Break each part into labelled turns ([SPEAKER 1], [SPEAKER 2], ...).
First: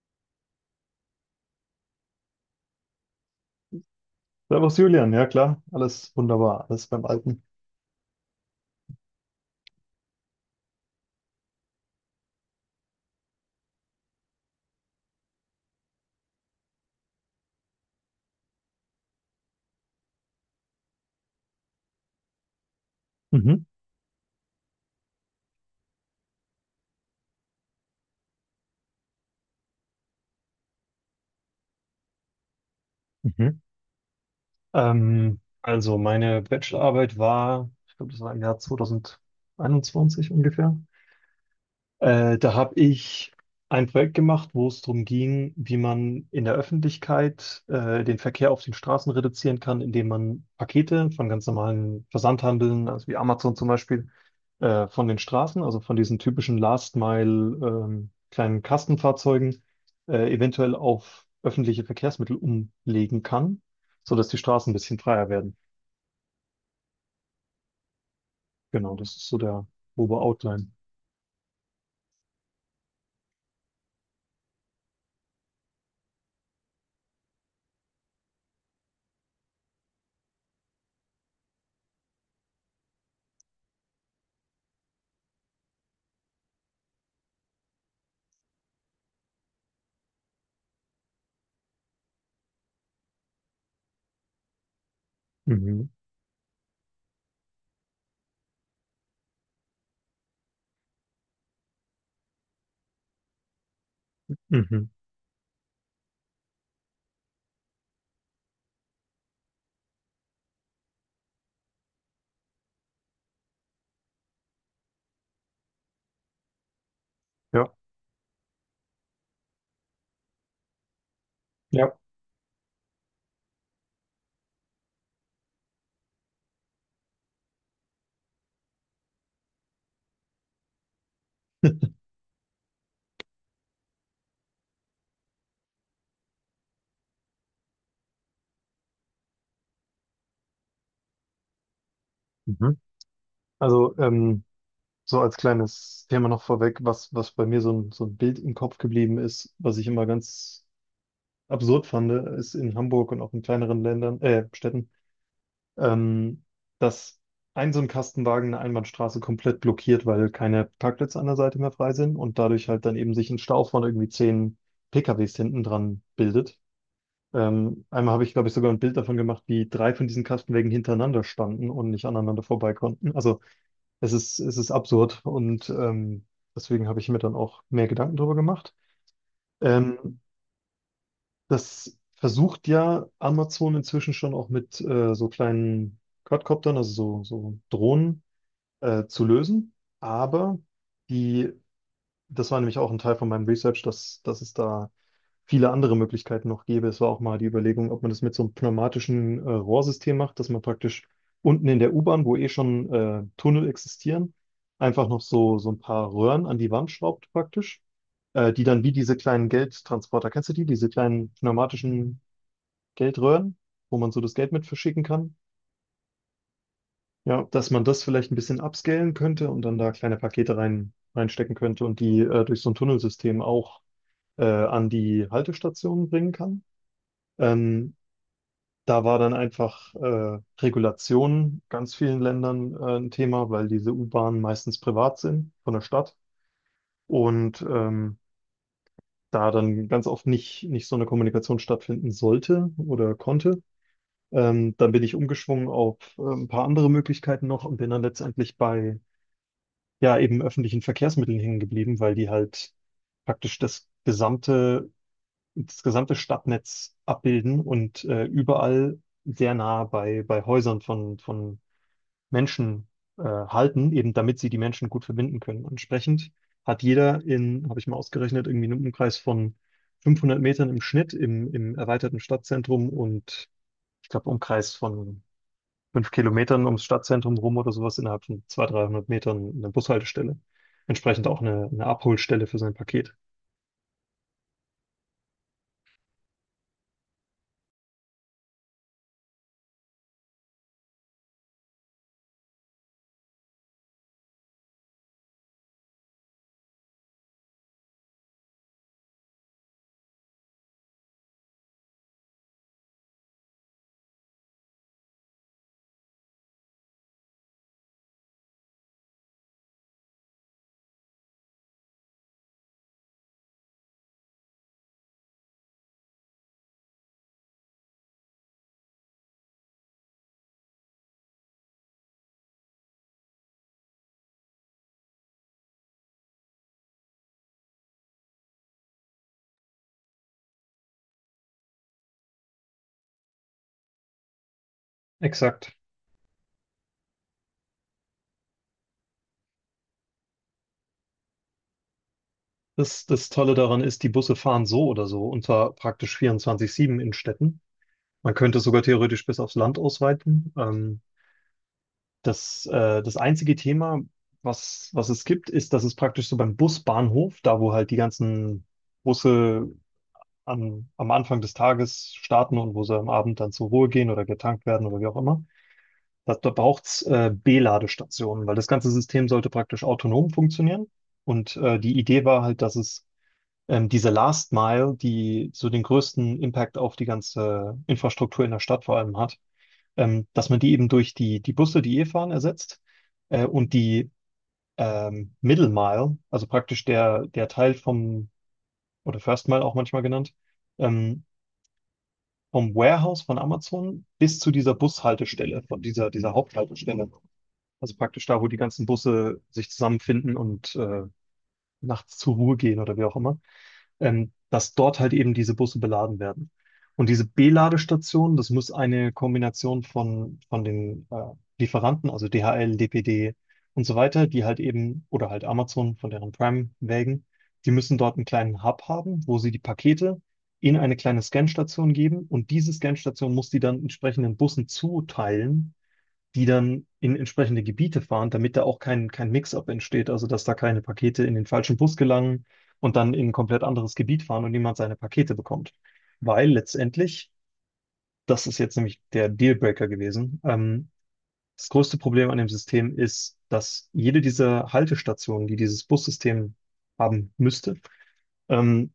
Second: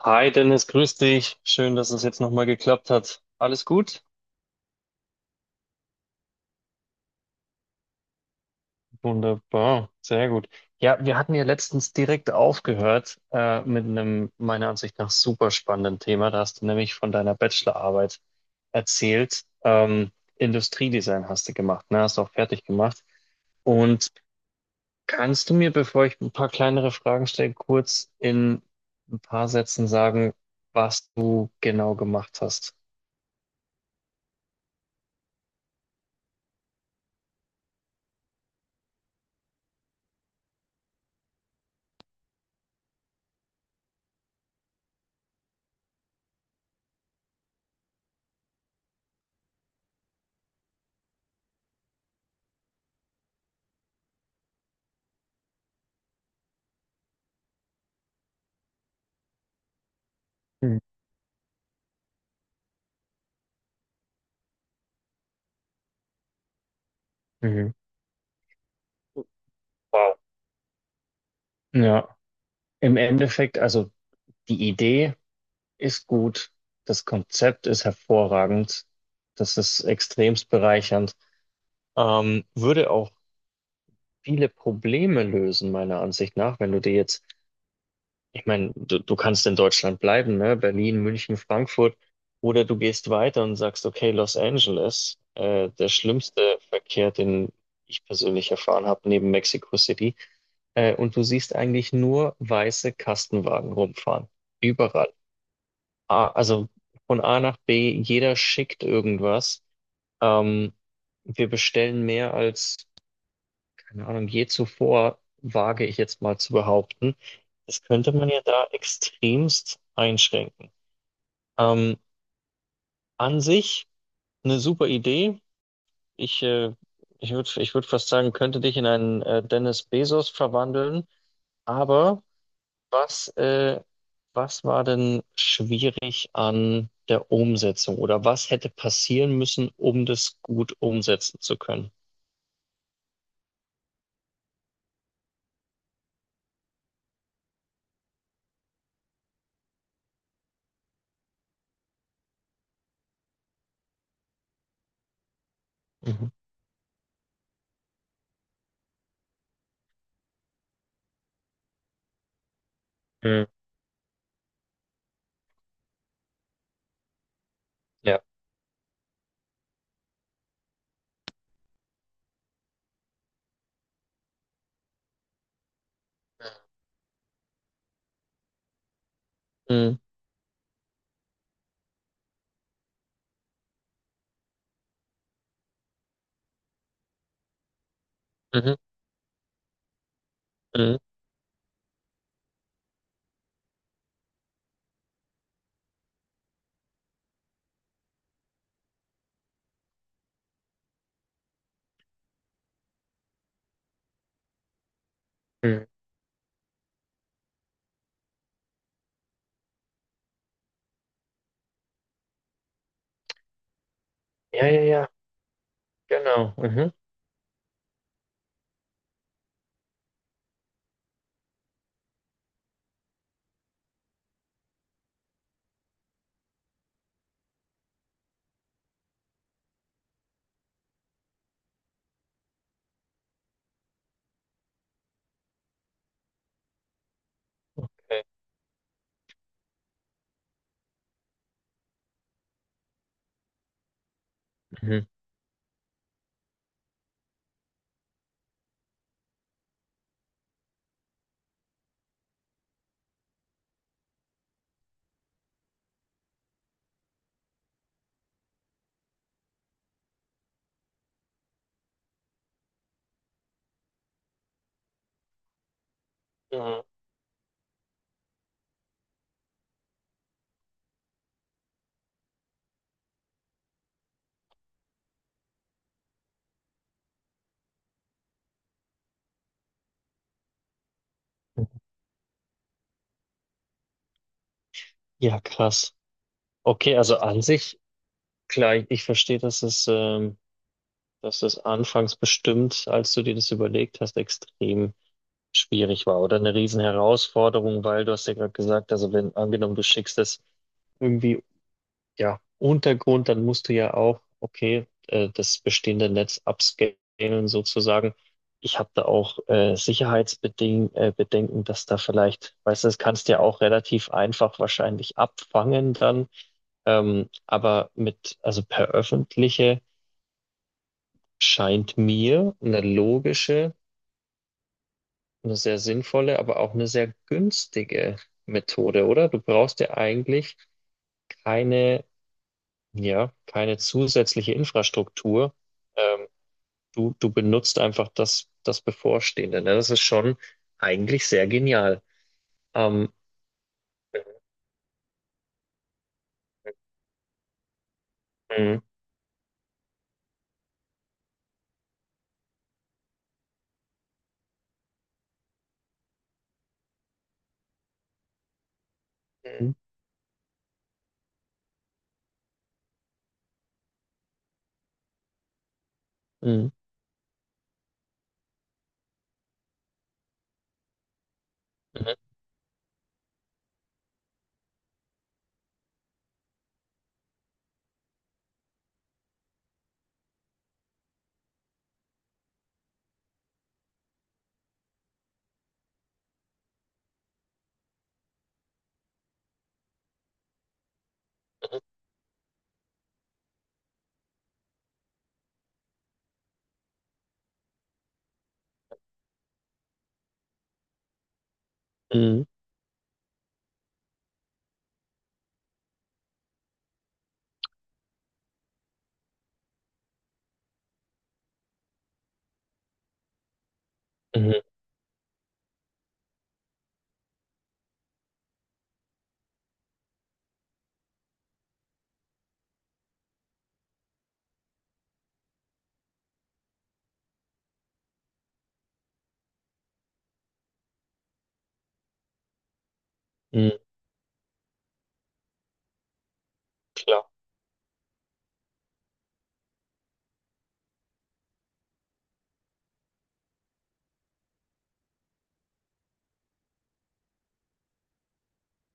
[SPEAKER 1] Hi Dennis, grüß dich. Schön, dass es jetzt nochmal geklappt hat. Alles gut?
[SPEAKER 2] Servus Julian, ja klar, alles wunderbar, alles beim Alten.
[SPEAKER 1] Wunderbar, sehr gut. Ja, wir hatten ja letztens direkt aufgehört mit einem meiner Ansicht nach super spannenden Thema. Da hast du nämlich von deiner Bachelorarbeit erzählt. Industriedesign hast du gemacht, ne? Hast du auch fertig gemacht.
[SPEAKER 2] Mhm.
[SPEAKER 1] Und kannst du mir, bevor ich ein paar kleinere Fragen stelle, kurz in ein paar Sätzen sagen, was du genau gemacht hast?
[SPEAKER 2] Mhm. Also meine Bachelorarbeit war, ich glaube, das war im Jahr 2021 ungefähr. Da habe ich ein Projekt gemacht, wo es darum ging, wie man in der Öffentlichkeit den Verkehr auf den Straßen reduzieren kann, indem man Pakete von ganz normalen Versandhandeln, also wie Amazon zum Beispiel, von den Straßen, also von diesen typischen Last Mile kleinen Kastenfahrzeugen, eventuell
[SPEAKER 1] Mhm.
[SPEAKER 2] auf öffentliche Verkehrsmittel umlegen kann, sodass die Straßen ein bisschen freier werden.
[SPEAKER 1] Mhm.
[SPEAKER 2] Genau, das ist so der
[SPEAKER 1] Wow.
[SPEAKER 2] grobe Outline.
[SPEAKER 1] Ja. Im Endeffekt, also die Idee ist gut, das Konzept ist hervorragend, das ist extremst bereichernd, würde auch viele Probleme lösen, meiner Ansicht nach. Wenn du dir jetzt, ich meine, du kannst in Deutschland bleiben, ne? Berlin, München, Frankfurt, oder du gehst weiter und sagst, okay, Los Angeles,
[SPEAKER 2] Mhm.
[SPEAKER 1] der schlimmste Verkehr, den ich persönlich erfahren habe, neben Mexico City, und du siehst eigentlich nur weiße Kastenwagen rumfahren.
[SPEAKER 2] Mhm.
[SPEAKER 1] Überall. A, also von A nach B, jeder schickt irgendwas. Ähm, wir bestellen mehr als, keine Ahnung, je zuvor, wage ich jetzt mal zu behaupten.
[SPEAKER 2] Ja.
[SPEAKER 1] Das könnte man ja da extremst einschränken.
[SPEAKER 2] Ja.
[SPEAKER 1] Ähm, an sich eine super Idee. Ich, äh, ich würd fast sagen, könnte dich in einen Dennis Bezos verwandeln, aber. Was, äh, was war denn schwierig an der Umsetzung oder was hätte passieren müssen, um das gut umsetzen zu können?
[SPEAKER 2] Mhm. Also, so als kleines Thema noch vorweg, was bei mir so ein Bild im Kopf geblieben ist, was ich immer ganz absurd fand, ist in Hamburg und auch in kleineren Ländern, Städten,
[SPEAKER 1] Mhm.
[SPEAKER 2] ähm, dass ein so ein Kastenwagen eine Einbahnstraße komplett blockiert, weil keine Parkplätze an der Seite mehr frei sind und dadurch halt dann eben sich ein
[SPEAKER 1] Mhm.
[SPEAKER 2] Stau von irgendwie 10 PKWs hinten dran bildet. Einmal
[SPEAKER 1] Ja.
[SPEAKER 2] habe ich, glaube ich, sogar ein Bild davon gemacht, wie drei von diesen Kastenwagen hintereinander standen und nicht aneinander vorbei konnten. Also es ist absurd und deswegen habe ich mir dann auch mehr Gedanken darüber gemacht.
[SPEAKER 1] Mhm.
[SPEAKER 2] Ähm, das versucht ja Amazon inzwischen schon auch mit so kleinen Quadcoptern, also so Drohnen,
[SPEAKER 1] Mhm.
[SPEAKER 2] zu lösen. Aber
[SPEAKER 1] Mhm.
[SPEAKER 2] die, das war nämlich auch ein Teil von meinem Research, dass es da viele andere Möglichkeiten noch gäbe. Es war auch mal die Überlegung, ob man das mit so einem pneumatischen Rohrsystem macht, dass man praktisch unten in der U-Bahn, wo eh schon Tunnel existieren, einfach noch so ein
[SPEAKER 1] Mhm.
[SPEAKER 2] paar Röhren an die Wand schraubt praktisch, die dann wie diese kleinen Geldtransporter, kennst du die, diese kleinen pneumatischen Geldröhren, wo man so das Geld mit
[SPEAKER 1] Ja, ja,
[SPEAKER 2] verschicken
[SPEAKER 1] ja,
[SPEAKER 2] kann?
[SPEAKER 1] genau. Mhm.
[SPEAKER 2] Ja, dass man das vielleicht ein bisschen upscalen könnte und dann da kleine Pakete reinstecken könnte und die durch so ein Tunnelsystem auch an die Haltestationen bringen kann. Ähm, Da war dann einfach Regulation ganz vielen Ländern ein Thema, weil diese U-Bahnen meistens privat sind von der Stadt und
[SPEAKER 1] Okay.
[SPEAKER 2] da dann ganz oft nicht so eine Kommunikation stattfinden sollte oder konnte. Dann bin
[SPEAKER 1] Mhm.
[SPEAKER 2] ich umgeschwungen auf ein paar andere Möglichkeiten noch und bin dann letztendlich bei ja eben öffentlichen Verkehrsmitteln hängen geblieben, weil die halt praktisch das gesamte Stadtnetz abbilden und überall sehr nah bei Häusern von Menschen halten, eben damit sie die Menschen gut verbinden können. Entsprechend hat
[SPEAKER 1] Mhm.
[SPEAKER 2] jeder, habe ich mal ausgerechnet, irgendwie einen Umkreis von 500 Metern im Schnitt im erweiterten Stadtzentrum und ich glaube Umkreis von 5 Kilometern ums Stadtzentrum rum oder sowas innerhalb von 200, 300 Metern eine Bushaltestelle. Entsprechend auch eine Abholstelle für sein Paket.
[SPEAKER 1] Ja, krass. Okay, also an sich, klar, ich verstehe, dass es anfangs bestimmt, als du dir das überlegt hast, extrem schwierig war oder eine Riesenherausforderung, weil du hast ja gerade gesagt, also wenn angenommen du schickst es irgendwie, ja, Untergrund, dann musst du ja auch, okay, das bestehende Netz upscalen sozusagen. Ich habe da auch Sicherheitsbeding Bedenken, dass da vielleicht, weißt du, das kannst du ja auch relativ einfach wahrscheinlich abfangen dann, aber mit, also per öffentliche scheint mir eine logische, eine sehr sinnvolle, aber auch eine sehr günstige Methode, oder? Du brauchst ja eigentlich keine, ja, keine zusätzliche Infrastruktur.
[SPEAKER 2] Exakt.
[SPEAKER 1] Ähm, du benutzt einfach das Bevorstehende. Ne? Das ist schon eigentlich sehr genial.
[SPEAKER 2] Das,
[SPEAKER 1] Ähm,
[SPEAKER 2] das Tolle daran ist, die Busse fahren so oder so und zwar praktisch 24/7 in Städten. Man könnte es
[SPEAKER 1] mm,
[SPEAKER 2] sogar theoretisch bis aufs Land ausweiten. Das einzige Thema, was es gibt, ist, dass es praktisch so beim Busbahnhof, da wo halt die ganzen Busse
[SPEAKER 1] mm.
[SPEAKER 2] am Anfang des Tages starten und wo sie am Abend dann zur Ruhe gehen oder getankt werden oder wie auch immer, da
[SPEAKER 1] Mm.
[SPEAKER 2] braucht's B-Ladestationen, weil das ganze System sollte praktisch autonom funktionieren. Und die
[SPEAKER 1] Mhm.
[SPEAKER 2] Idee war halt, dass es diese Last Mile, die so den größten Impact auf die ganze Infrastruktur in der Stadt vor allem hat, dass man die eben durch die Busse, die eh fahren, ersetzt und die Middle Mile, also praktisch der Teil vom, oder First Mile auch manchmal genannt, ähm, vom Warehouse von Amazon bis zu dieser Bushaltestelle, von dieser Haupthaltestelle. Also praktisch da, wo die ganzen Busse sich zusammenfinden und nachts zur
[SPEAKER 1] Mhm.
[SPEAKER 2] Ruhe gehen oder wie auch immer, dass dort halt eben diese Busse beladen werden. Und diese B-Ladestationen, das muss eine Kombination von den Lieferanten, also DHL, DPD und so weiter, die
[SPEAKER 1] Mhm.
[SPEAKER 2] halt eben, oder halt Amazon von deren Prime-Wägen, die müssen dort einen kleinen Hub haben, wo sie die Pakete in eine kleine Scanstation geben und diese Scanstation muss die dann entsprechenden Bussen zuteilen, die dann in entsprechende Gebiete fahren, damit da auch kein Mix-up entsteht, also dass da keine Pakete in den falschen Bus gelangen und dann in ein komplett
[SPEAKER 1] Mhm.
[SPEAKER 2] anderes Gebiet fahren und niemand seine Pakete bekommt. Weil
[SPEAKER 1] Klar.
[SPEAKER 2] letztendlich, das ist jetzt nämlich der Dealbreaker gewesen, das größte Problem an dem System ist, dass jede dieser Haltestationen, die dieses Bussystem haben müsste, ähm,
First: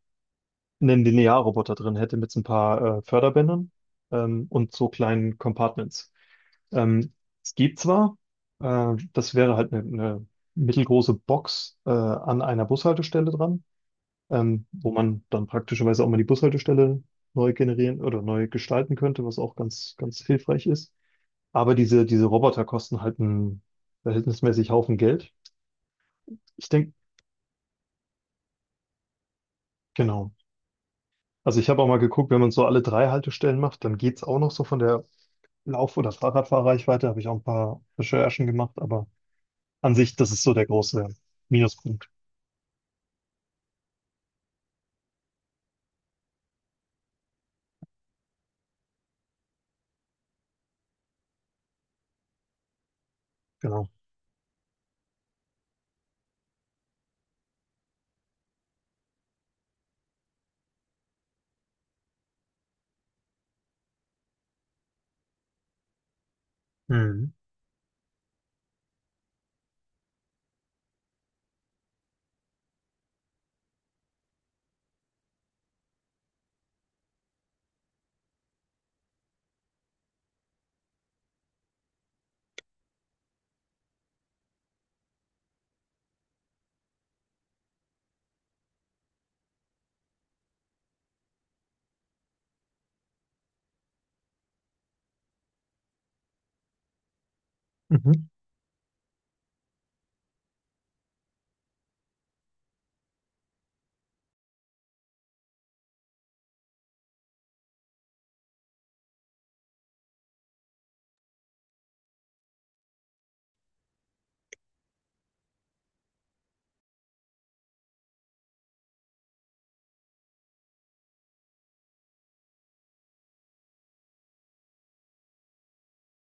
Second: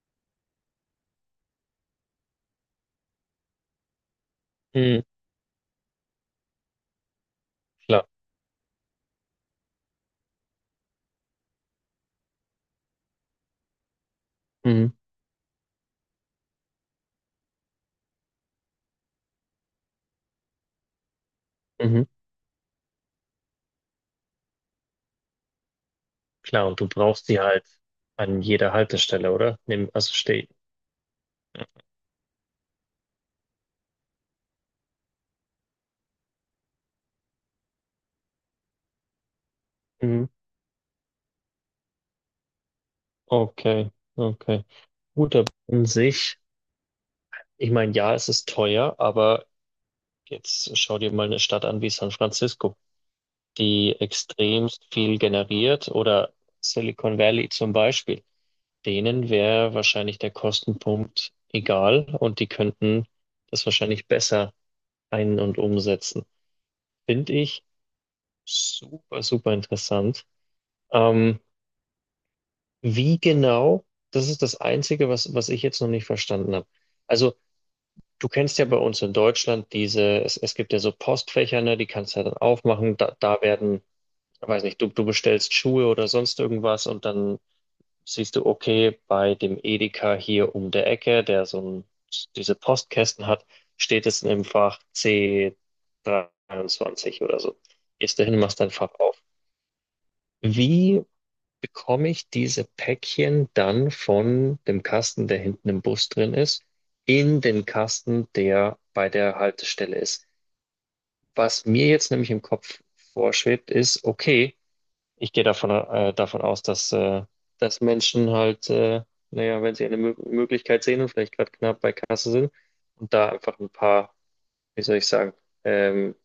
[SPEAKER 2] einen Linearroboter drin hätte mit so ein paar Förderbändern und so
[SPEAKER 1] Mhm.
[SPEAKER 2] kleinen Compartments. Ähm, es gibt
[SPEAKER 1] Klar.
[SPEAKER 2] zwar, das wäre halt eine mittelgroße Box an einer Bushaltestelle dran, wo
[SPEAKER 1] Mhm.
[SPEAKER 2] man dann praktischerweise auch mal die Bushaltestelle neu generieren oder neu gestalten könnte, was auch ganz, ganz hilfreich ist. Aber diese,
[SPEAKER 1] Mhm.
[SPEAKER 2] diese Roboter kosten halt einen verhältnismäßig Haufen Geld.
[SPEAKER 1] Klar.
[SPEAKER 2] Ich
[SPEAKER 1] Und du
[SPEAKER 2] denke,
[SPEAKER 1] brauchst die halt an jeder Haltestelle, oder? Also
[SPEAKER 2] genau.
[SPEAKER 1] steh.
[SPEAKER 2] Also ich habe auch mal geguckt, wenn man so alle drei Haltestellen macht, dann geht's auch noch so von der Lauf- oder Fahrradfahrreichweite habe ich auch ein paar Recherchen gemacht, aber an sich,
[SPEAKER 1] Mhm,
[SPEAKER 2] das ist so der große Minuspunkt.
[SPEAKER 1] okay, okay. Gut, aber an sich. Ich meine, ja, es ist teuer, aber jetzt schau dir mal eine Stadt an wie San Francisco,
[SPEAKER 2] Genau.
[SPEAKER 1] die extremst viel generiert oder Silicon Valley zum Beispiel. Denen wäre wahrscheinlich der Kostenpunkt egal und die könnten das wahrscheinlich besser ein- und umsetzen.
[SPEAKER 2] Mhm.
[SPEAKER 1] Finde ich super, super interessant. Ähm, Wie genau, das ist das Einzige, was ich jetzt noch nicht verstanden habe. Also du kennst ja bei uns in Deutschland es gibt ja so Postfächer, ne, die kannst du ja dann aufmachen. Da werden, weiß nicht, du bestellst Schuhe oder sonst irgendwas und dann siehst du, okay, bei dem Edeka hier um der Ecke, der diese Postkästen hat, steht es im Fach C23 oder so. Gehst
[SPEAKER 2] Mhm.
[SPEAKER 1] dahin, machst dein Fach auf. Wie bekomme ich diese Päckchen dann von dem Kasten, der hinten im Bus drin ist, in den Kasten, der bei der Haltestelle ist? Was mir jetzt nämlich im Kopf vorschwebt, ist, okay, ich gehe davon aus, dass Menschen halt, naja, wenn sie eine Mö Möglichkeit sehen und vielleicht gerade knapp bei Kasse sind und da einfach ein paar, wie soll ich sagen, ähm,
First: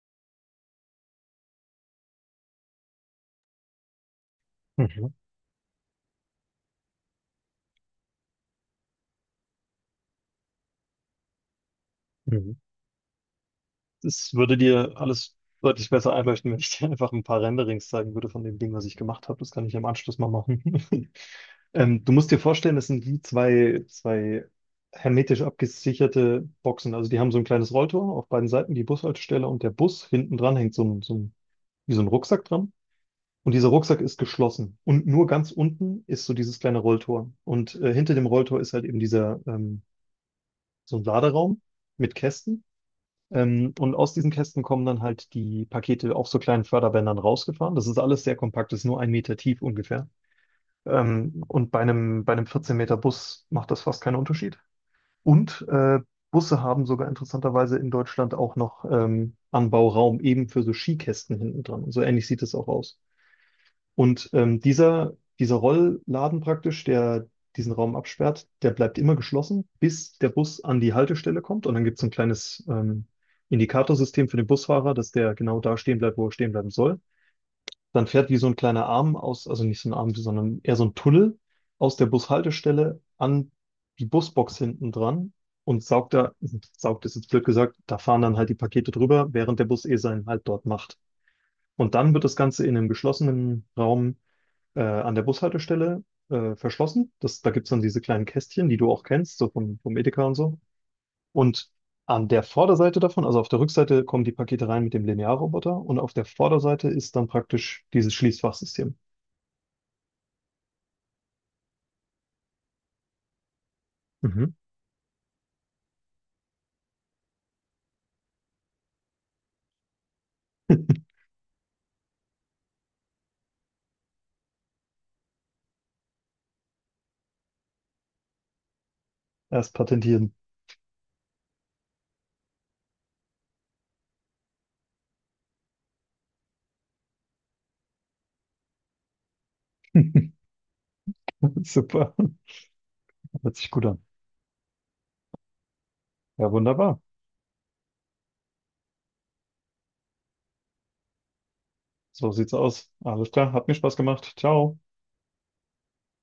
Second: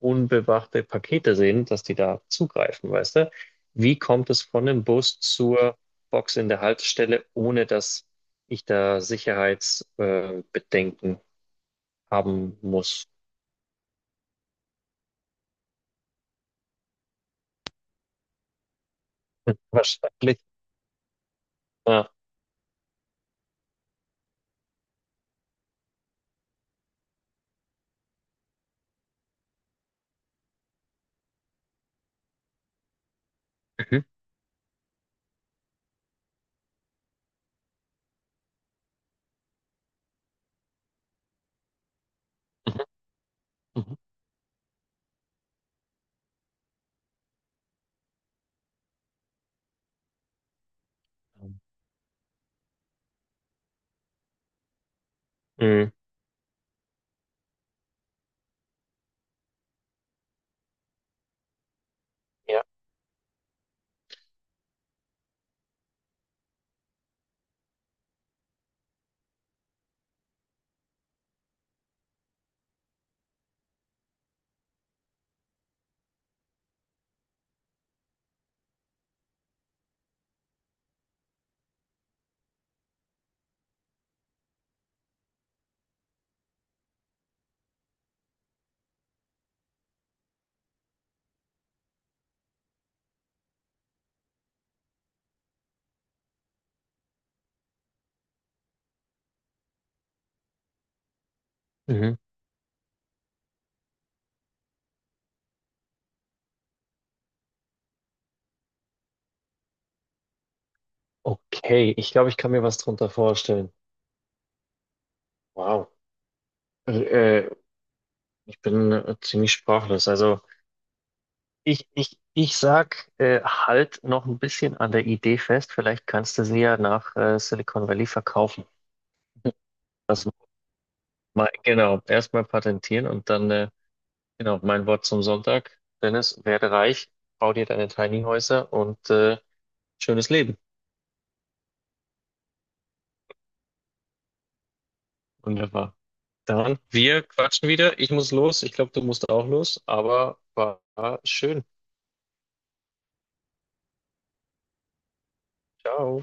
[SPEAKER 1] unbewachte Pakete sehen, dass die da zugreifen, weißt du? Wie kommt es von dem
[SPEAKER 2] Mhm.
[SPEAKER 1] Bus zur Box in der Haltestelle, ohne dass ich da Sicherheitsbedenken Bedenken
[SPEAKER 2] Mhm.
[SPEAKER 1] haben muss?
[SPEAKER 2] Das würde dir alles deutlich besser einleuchten, wenn ich dir einfach ein paar Renderings zeigen würde von dem Ding, was ich gemacht habe. Das kann ich im Anschluss mal
[SPEAKER 1] Wahrscheinlich.
[SPEAKER 2] machen. Du
[SPEAKER 1] Ja.
[SPEAKER 2] musst dir vorstellen, das sind wie zwei hermetisch abgesicherte Boxen. Also die haben so ein kleines Rolltor auf beiden Seiten, die Bushaltestelle und der Bus hinten dran hängt wie so ein Rucksack dran. Und dieser Rucksack
[SPEAKER 1] Mhm.
[SPEAKER 2] ist geschlossen. Und nur ganz unten ist so dieses kleine Rolltor. Und hinter dem Rolltor ist halt eben so ein Laderaum mit Kästen. Und
[SPEAKER 1] Mhm.
[SPEAKER 2] aus diesen Kästen kommen dann halt die Pakete auf so kleinen Förderbändern rausgefahren. Das ist alles sehr kompakt, das ist nur ein Meter tief ungefähr. Ähm,
[SPEAKER 1] Mhm.
[SPEAKER 2] und bei einem 14 Meter Bus macht das fast keinen Unterschied. Und
[SPEAKER 1] Mhm.
[SPEAKER 2] Busse haben sogar interessanterweise in Deutschland auch noch Anbauraum eben für so Skikästen hinten dran. Und so ähnlich sieht es
[SPEAKER 1] Ja.
[SPEAKER 2] auch aus. Und dieser Rollladen praktisch, der diesen Raum absperrt, der bleibt immer geschlossen, bis der Bus an die Haltestelle kommt. Und dann gibt es ein kleines Indikatorsystem für den Busfahrer, dass der genau da stehen bleibt, wo er stehen bleiben soll. Dann fährt wie so ein kleiner Arm aus, also nicht so ein Arm, sondern eher so ein Tunnel aus der Bushaltestelle an die Busbox hinten dran und saugt da, saugt ist jetzt blöd gesagt, da fahren dann halt die Pakete drüber, während der Bus eh seinen Halt dort macht. Und dann wird das Ganze in einem geschlossenen Raum an der Bushaltestelle verschlossen. Da gibt es dann diese kleinen Kästchen, die du auch kennst, so vom Edeka und so. Und
[SPEAKER 1] Mhm.
[SPEAKER 2] an der Vorderseite davon, also auf der Rückseite, kommen die Pakete rein mit dem Linearroboter und auf der Vorderseite ist dann praktisch dieses Schließfachsystem.
[SPEAKER 1] Okay, ich glaube, ich kann mir was drunter vorstellen.
[SPEAKER 2] Mhm.
[SPEAKER 1] Wow. Äh, äh, ich bin ziemlich sprachlos. Also. Ich sag, halt noch ein bisschen an der Idee fest. Vielleicht kannst du sie ja nach Silicon Valley verkaufen.
[SPEAKER 2] Erst
[SPEAKER 1] Das
[SPEAKER 2] patentieren.
[SPEAKER 1] genau, erstmal patentieren und dann, genau, mein Wort zum Sonntag. Dennis, werde reich, bau dir deine Tiny Häuser und schönes Leben.
[SPEAKER 2] Super. Hört sich gut an.
[SPEAKER 1] Wunderbar.
[SPEAKER 2] Ja,
[SPEAKER 1] Dann,
[SPEAKER 2] wunderbar.
[SPEAKER 1] wir quatschen wieder. Ich muss los. Ich glaube, du musst auch los, aber war schön.
[SPEAKER 2] So sieht's aus. Alles klar. Hat mir Spaß gemacht. Ciao.
[SPEAKER 1] Ciao.